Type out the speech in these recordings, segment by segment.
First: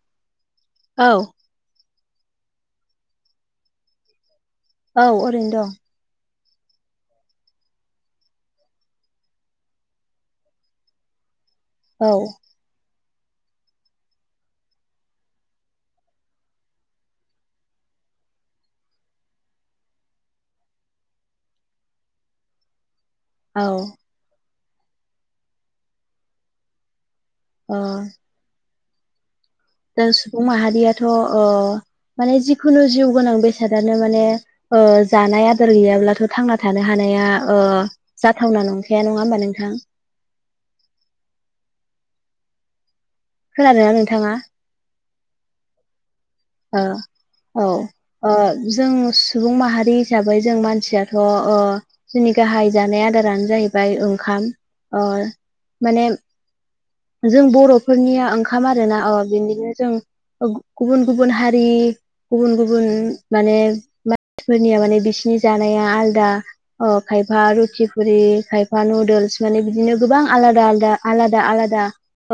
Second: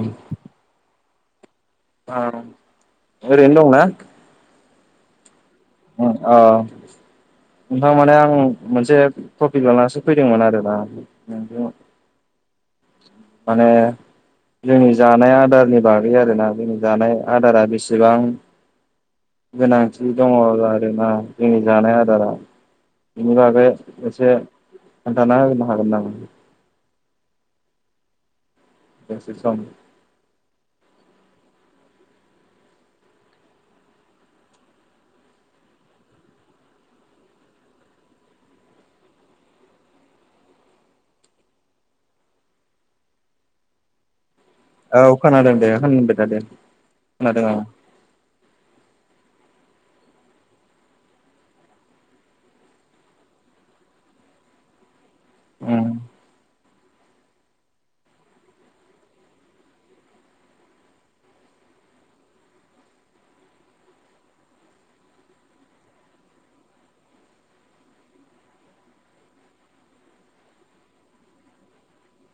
औं [unintelligible] औ औ ओरैनो दंना औ ओरैनो दं औ नोंथां माने आं मोनसे टपिक लानानैसो फैदोंमोन आरोना नों औ माने जोंनि जानाय आदारनि बागै आरोना जोंनि जानाय आदारा बेसेबां गोनांथि दंङ आरोना जोंनि जानाय आदारा जेनेवा औ बे एसे खोन्थाना होनो हागोन नामा अ दसै स दा सुबुं माहारियाथ' माने जिखुनु जिउ गोनां बेसादानो माने जानाय आदार गैयाब्लाथ' थांना थानो हानाय जाथावना नंखाया नङा होनबा नोंथां खोनादोना नोंथाङा औ खोनादों दे खोनादो औ औ ओ जों सुबुं माहारि हिसाबै जों मानसियाथ' जोंनि गाहाय जानाय आदारानो जाहैबाय ओंखाम अ औ माने जों बर'फोरनिया ओंखाम आरोना बिनिनो जों गुबुन गुबुन हारि गुबुन गुबुन माने फोरनिया माने बिसिनि जानाया आलदा ओ खायफा रुटिफुरि खायफा नुदोल्स माने बिदिनो गोबां आलादा आदा आलादा आलादा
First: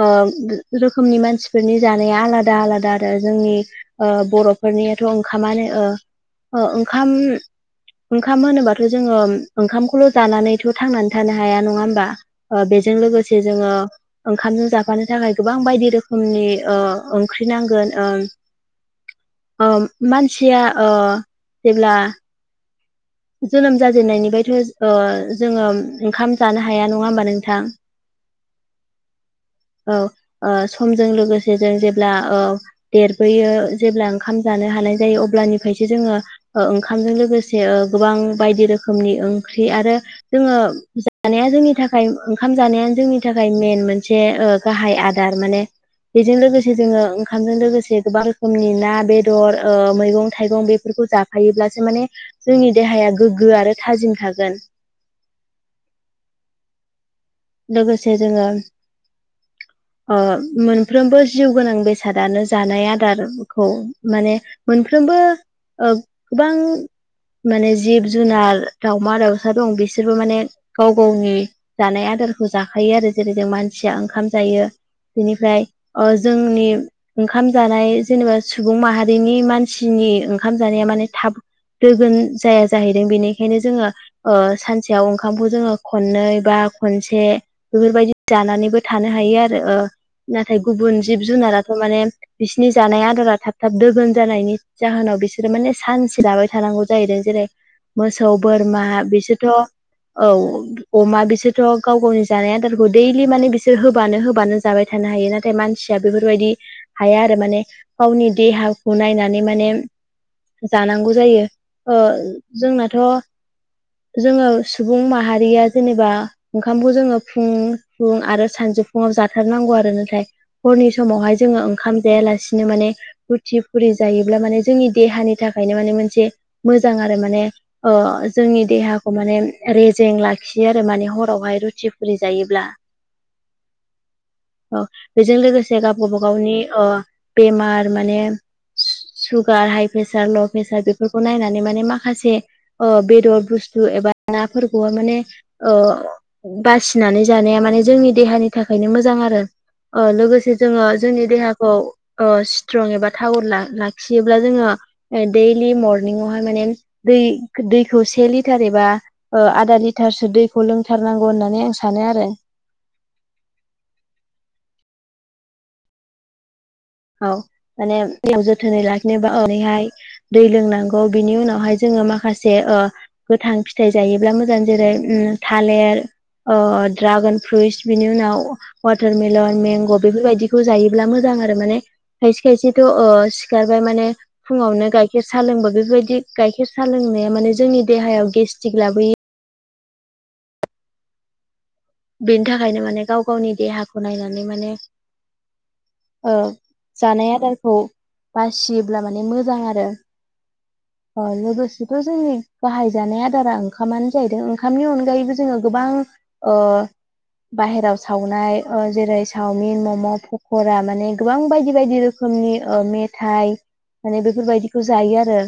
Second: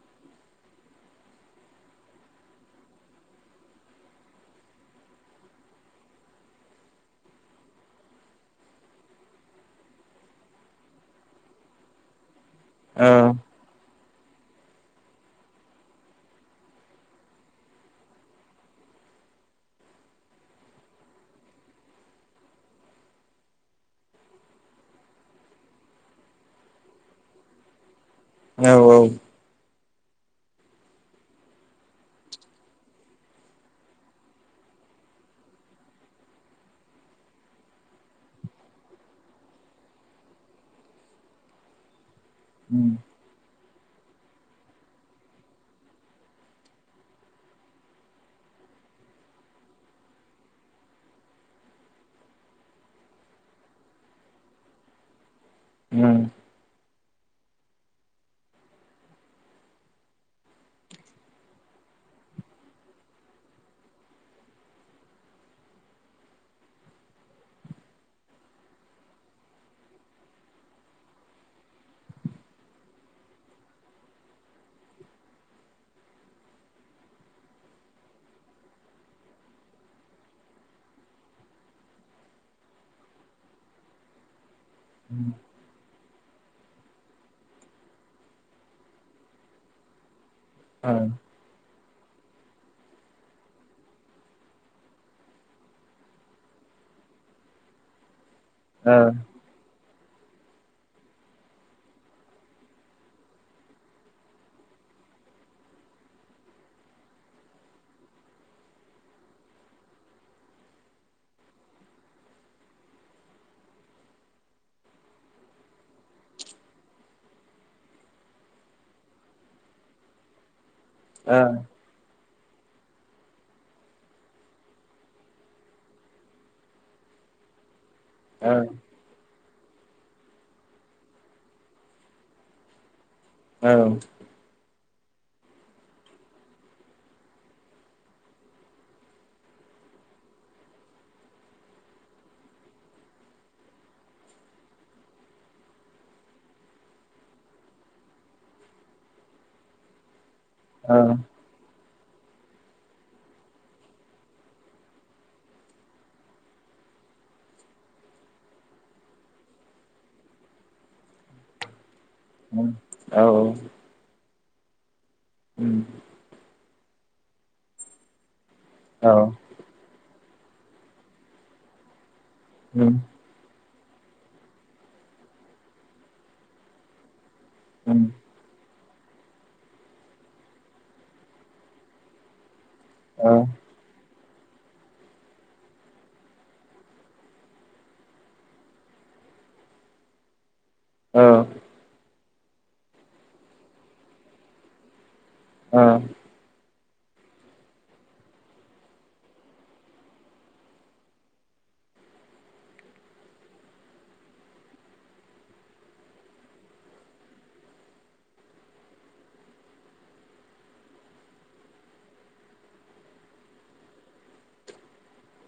ओ रोखोमनि मानसिफोरनि जानाया आलादा आलादा आरो जोंनि बर'फोरनियाथ' ओंखामानो ओंखाम ओंखाम होनोबाथ' जोङो ओंखामखौल' जानानैथ' थांनानै थानो हाया नङा होमबा बे बे औ लोगोसे जोङो ओंखामजों जाफानो थाखाय गोबां बायदि रोखोमनि ओंख नांगोन। ओम मानसिया जेब्ला जोनोम जाजेननायनिफ्रायथ' जोङो ओंखाम जानो हाया नङा होमबा नोंथां। औ औ। औ समजों लोगोसे जों जेब्ला औ देरबोयो जेब्ला ओंखाम जानो। हानाय जायो अब्लानिफ्रायसो जोङो ओंखामजों लोगोसे। गोबां बायदि रोखोमनि ओंख्रि आरो जोङो जानाया जोंनि थाखाय ओंखाम जानाया। जोंनि थाखाय मेन मोनसे गाहाय आदार माने बेजों लोगोसे जोङो ओंखामजों लोगोसे गोबां रोखोमनि ना बेदर मैगं थाइगं बेफोरखौ। जायोब्लासो माने जोंनि देहाया गोग्गो आरो थाजिम थागोन। उम। लोगोसे जोङो। [unintelligible] मोनफ्रोमबो जिउ गोनां बेसादानो जानाय आदारखौ माने मोनफ्रोम। [unintelligible] गोबां। माने जिब जुनार दाावमा दाउसा दं बिसोरबो माने गाव गावनि जानाय आदार। खौ जाखायो आरो जेरै जों मानसिया ओंखाम जायो। बेनिफ्राय ओ जोंनि ओंखाम जानाय जेनेबा सुबुं माहारिनि मानसिनि ए ओंखाम जानाया माने थाब दोजोन जाया जाहैदों बेनिखायनो जोंङो ओ सानसेयाव ओंखामखौ जोंङो खननै बा खनसे से बेफोरबायदि जानानैबो थानो हायो आरो ओ। नाथाय औ गुबुन जिब जुनाराथ' माने बिसोरनि जानाय आदारा थाब थाब दोगोन जानायनि जाहोनाव बिसोरो माने सानसे जाबाय थानांगौ जाहैदों जेरै मोसौ बोरमा बिसोरथ' औ अमा बिसोरथ' गाव गावनि जानाय आदारखौ दैलि माने बिसोर होबानो होबानो जाबाय थानो हायो नाथाय मानसिया बेफोरबायदि। हाया आरो माने गावनि देहाखौ नायनानै माने जानांगौ जायो ओ जोंनाथ' जोंङो सुबुं माहारिया जेनेबा ओंखामखौ जोंङो फुं फुं आरो सानजौफुुंआव जाथारनांगौ आरो नाथाय हरनि औ समावहाय जोंङो ओंखाम जायालासे बिदिनो माने रुथि फुरि जायोब्ला माने जोंनि देहानि थाखायनो माने मोनसे मोजां आरो माने ओ जोंनि देहाखौ माने रेजें लाखियो आरो माने हर बावहाय रुथि फुरि जायोब्ला। औ। औ बेजों लोगोसे गाव गावबागावनि बेमार माने सुगार हाइ प्रेसार ल प्रेसार बेफोरखौ नायनानै माने माखासे ओ बेदर बुस्थु एबा नाफोरखौहाय माने ओ बासिनानै जानाया माने जोंनि देहानि थाखायनो मोजां आरो अ लोगोसे जोंङो औ जोंनि देहाखौ ओ सिट्रं एबा थागद लाखियोब्ला जोंङो दैलि मरनिंआवहाय माने दै दैखौ से लिटार एबा ओ आदा लिटार दैखौ लों थारनांगौ होननानै आं सानो आरो। औ औ औ औ औ। औ माने बेयाव जोथोनै लाखिनोबा ओरैहाय दै लोंनांगौ बिनि उनावहाय जोंङो माखासे ओ गोथां फिथाइ जायोब्ला मोजां जेरै उम थालिर ओ ड्रागन फ्रुइट्स बिनि उनाव वाटारमेलन मेंग' बेफोरबायदिखौ जायोब्ला मोजां। आरो माने खायसे खायसेथ' ओ सिखारबाय माने फुंङावनो गायखेर सा लोंबा बेफोरबायदि गाइखेर सा लोंनाया माने जोंनि देहायाव गेस्ट्रिक लाबोयो। औ। बेनि थाखायनो माने गाव गावनि देहाखौ नायनानै माने। ओं। ओ जानाय आदारखौ बासियोब्ला माने मोजां आरो। ओ लोगोसेथ' जोंनि गाहाय जानाय आदारा ओंखामानो जाहैदों ओंखामनि अनगायैबो जोंङो गोबां ओ। बाहेराव सावनाय जेरै सावमिन मम' पक'रा माने गोबां बायदि बायदि रोखोम। रोखोमनि ओ मेथाइ माने बेफोरबायदिखौ जायो आरो।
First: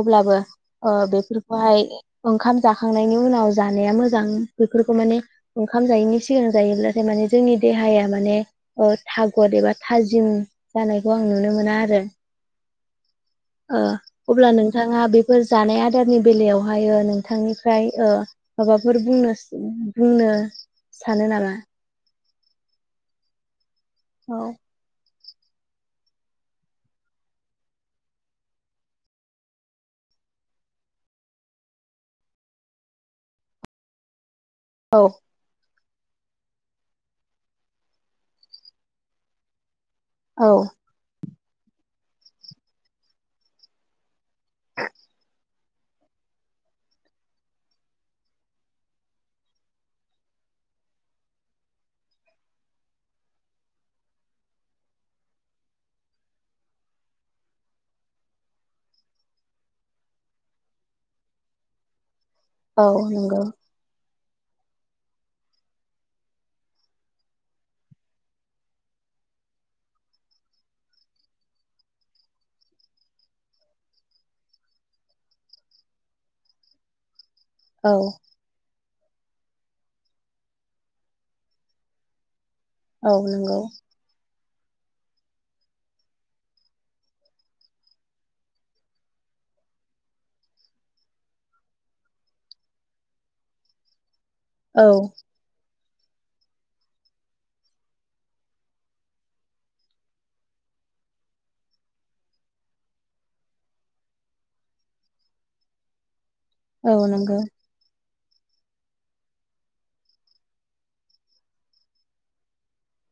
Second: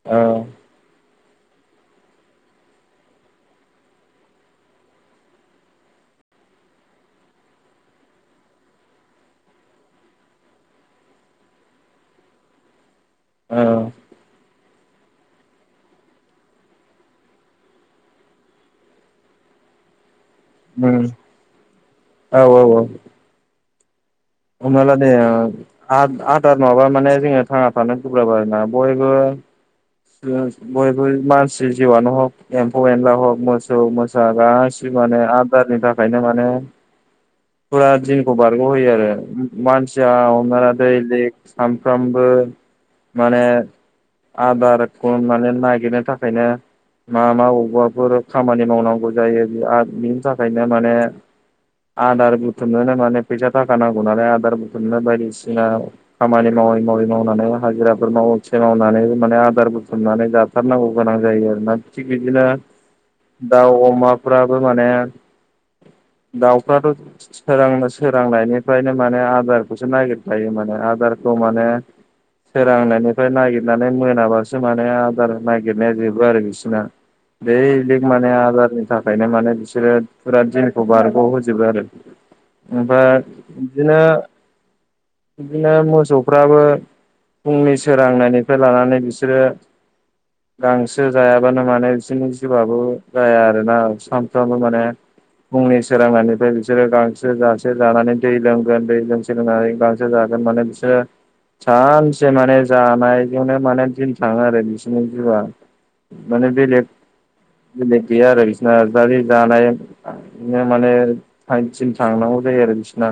अब्लाबो ओ बे बेफोरखौहाय ओंखाम जाखांनायनि उनाव जानाया मोजां बेफोरखौ माने ओंखाम जायैनि सिग सिगां जायोब्लाथाय माने जोंनि देहाया माने ओ थागद एबा थाजिम जानायखौ आं नु नुनो मोना आरो। औ। ओ अब्ला नोंथाङा बेफोर जानाय आदारनि बेलायावहायो नोंथांनिफ्राय ओ माबाफोर बुंनो बुंनो उम सानो नामा? औ औ औ। औ हमनाला दे ओ आ-आदार नंङाबा माने जोंङो थांना थानो गोब्राब आरोना बयबो बयबो मानसि जिउआनो हक एम्फौ एनला हग मोसौ मोसा। गसि माने आदारनि थाखाय। बायदों माने फुरा दिनखौ बारग होयो आरो मानसि। जोंहा‌ औ हमना ला दै लिग सानफ्रामबो माने आदार। गन माने नागिरनो थाखायनो। मा मा बबेबाफोर खामानि मावनांगौ जायो बिनि थाखायनो माने। आदार बुथुमनोनो माने फैसा थाखा नांगौ नालाय आदार बुथुमनो बायदिसिना खामानि माव। मावै मावै मावनानै हाजिराफोर मावसे मावनानै माने आदार। बुथुमनानै जाथारनांगौ गोनां जायो आरोना थि बिदिनो औ नंगौ दाउ अमा। फ्राबो माने। दाउफ्राथ' सोरांनो सोरांनायनिफ्रायनो माने आदारखौसो नागिरखायो माने आदारखौ माने सोरांनायनिफ्राय नागिरनानै मोनाबासो। माने आदार नागिरनाया जोबो आरो बिसोरना बे औ लेग माने आदारनि। थाखायनो माने बिसोरो फुरा दिनखौ बारग होजोबो आरो। औ ओमफ्राय नंगौ बिदिनो। बिदिनो मोसौफ्राबो फुंनि सोरांनायनिफ्राय लानानै बिसोर। द्रे। गांसो जायाबानो माने बिसोरनि जिबआबो जाया आरोना साम। माने औ बुंनि। सोरांनायनिफ्राय बिसोरो गांसो जासे जानानै दै लोंगोन दै लोंसोलोंनानै गांसो जागोन माननानै बिसोरो। सानसे माने जानायजोंनो माने दिन। थाङो आरो बिसोरनि जआ माने बेलेग औ नंगौ बेले। गैया आरो बिसना [unintelligible] जानाय। बिदिनो माने थाइ थन थांनांगौ जायो आरो बिसना।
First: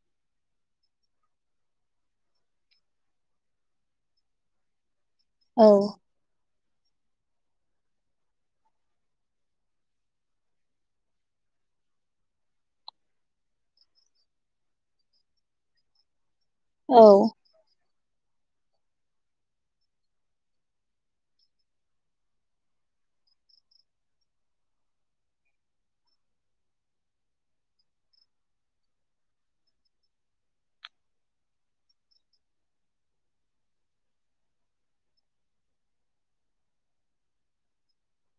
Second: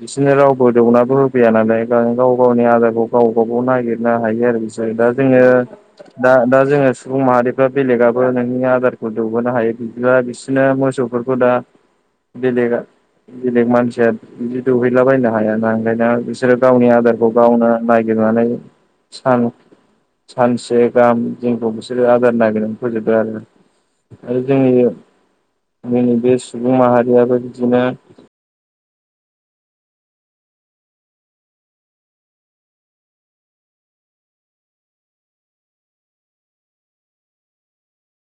बिसिनो रावबो दौनाबो होफैया नालाय गाव गावनि आदारखौ गाव गागाव नागिरनो हायो आरो। दा जोङो औ दा दा। जोङो सुबुं माहारिफ्रा बेलेगाबो नोंनि आदारखौ दौबोनो हायो बिदिबा बिसोरनो मोसौफोरखौ दा बेलेगा बेलेग मानसिया बिदि दौहैलाबायनो हाया ना [unintelligible] बिसोरो गावनि औ आदारखौ गावनो नायगिरनानै सान सानसे गाहाम जोंखौ बिसोरो आदार नागिरनानै फोजोबदो आरो आरो जोंनि जोंनि बे सुबुं माहारियाबो बिदिनो।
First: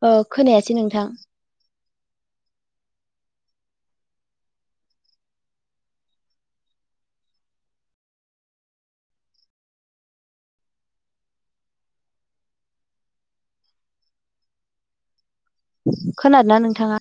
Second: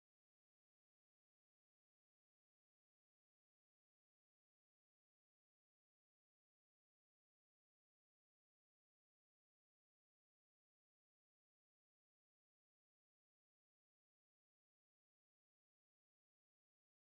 औ खोनायासै नोंथां। खोनादों ना नोंथाङा?